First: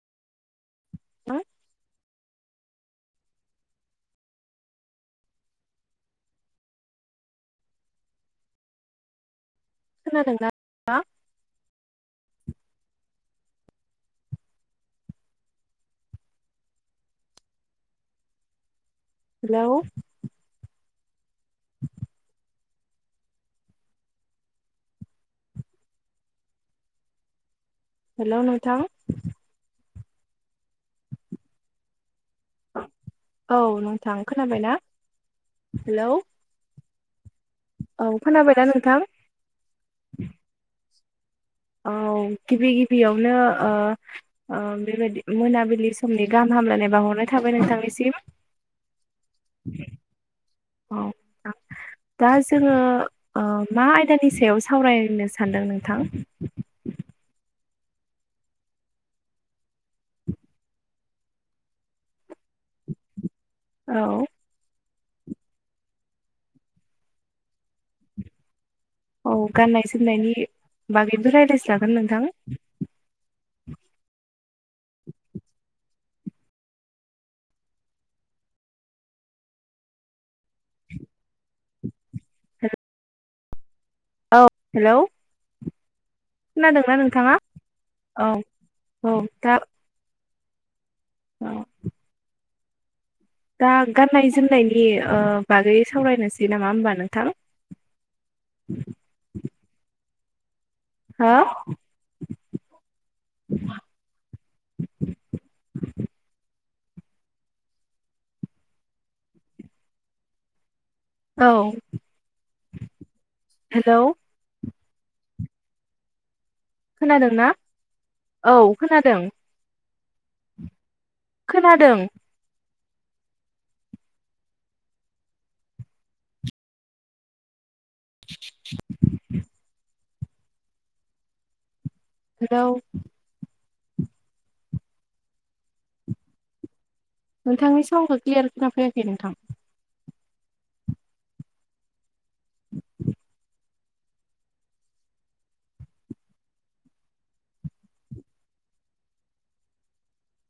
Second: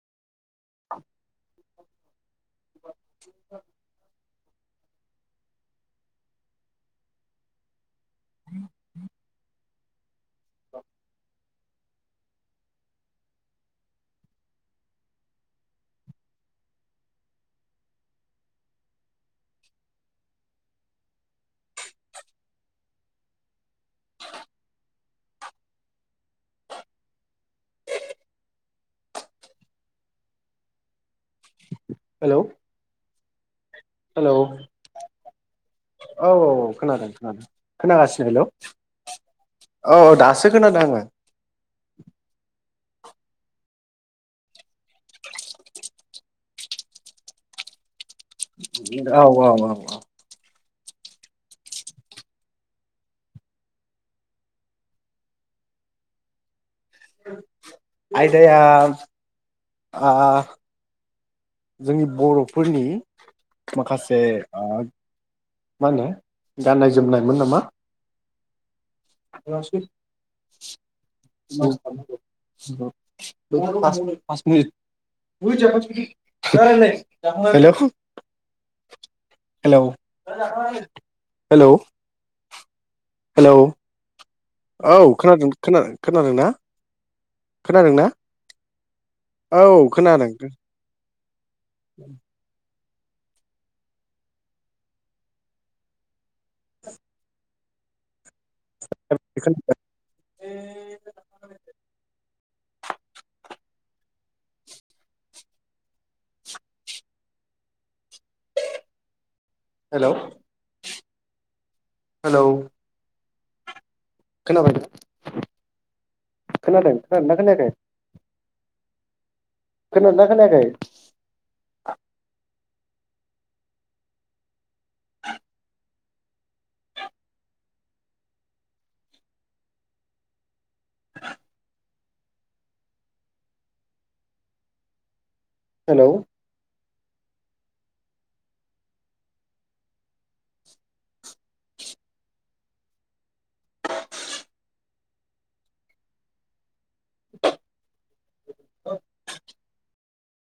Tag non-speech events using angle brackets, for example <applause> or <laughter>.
<unintelligible> <unintelligible> खोनादों ना? Hello! <unintelligible> Hello नोंथां! हेलौ! औ नोंथां हेलौ खोनाबाय ना? औ औ खोनादों खोनादों औ खोनागासिनो, हेलौ। खोनाबायना नोंथां? औ औ दासो खोनादों आङो। औ गिबि गिबियावनो ओ अ बेबायदि मोनाबिलि समनि गाहाम हामलायनाय बाहरनाय थाबाय नोंथांनिसिम औ औ औ औ औ दा जोङो ओ मा आयदानि सायाव सावरायनो सानदों नोंथां? आयदाआ आ जोंनि बर'फोरनि औ माखासे आ मा होनो गाननाय जोमनायमोन नामा? औ गाननाय जोमनायनि बागैबो राइलायजागोन नोंथां। <unintelligible> हेलौ हेलौ हेलौ औ हेलौ औ खोनादों खोना खोनादोंना? खोनादोंना औ औ दा औ खोनादों। <unintelligible> उ <inaudible> दा गाननाय जोमनायनि ओ बागै सावरायनोसै नामा होमबा नोंथां? <unintelligible> हो! हेलौ। औ हेलौ हेलौ! खोनाबायदा? खोनादोंना खोनायाखै औ खोनादों? खोनादोंना खोनायाखै? खोनादों <inaudible> <inaudible> <inaudible> हेलौ हेलौ नोंथांनि सावनखौ क्लियार खोना फैयाखै नोंथां। <inaudible> <inaudible>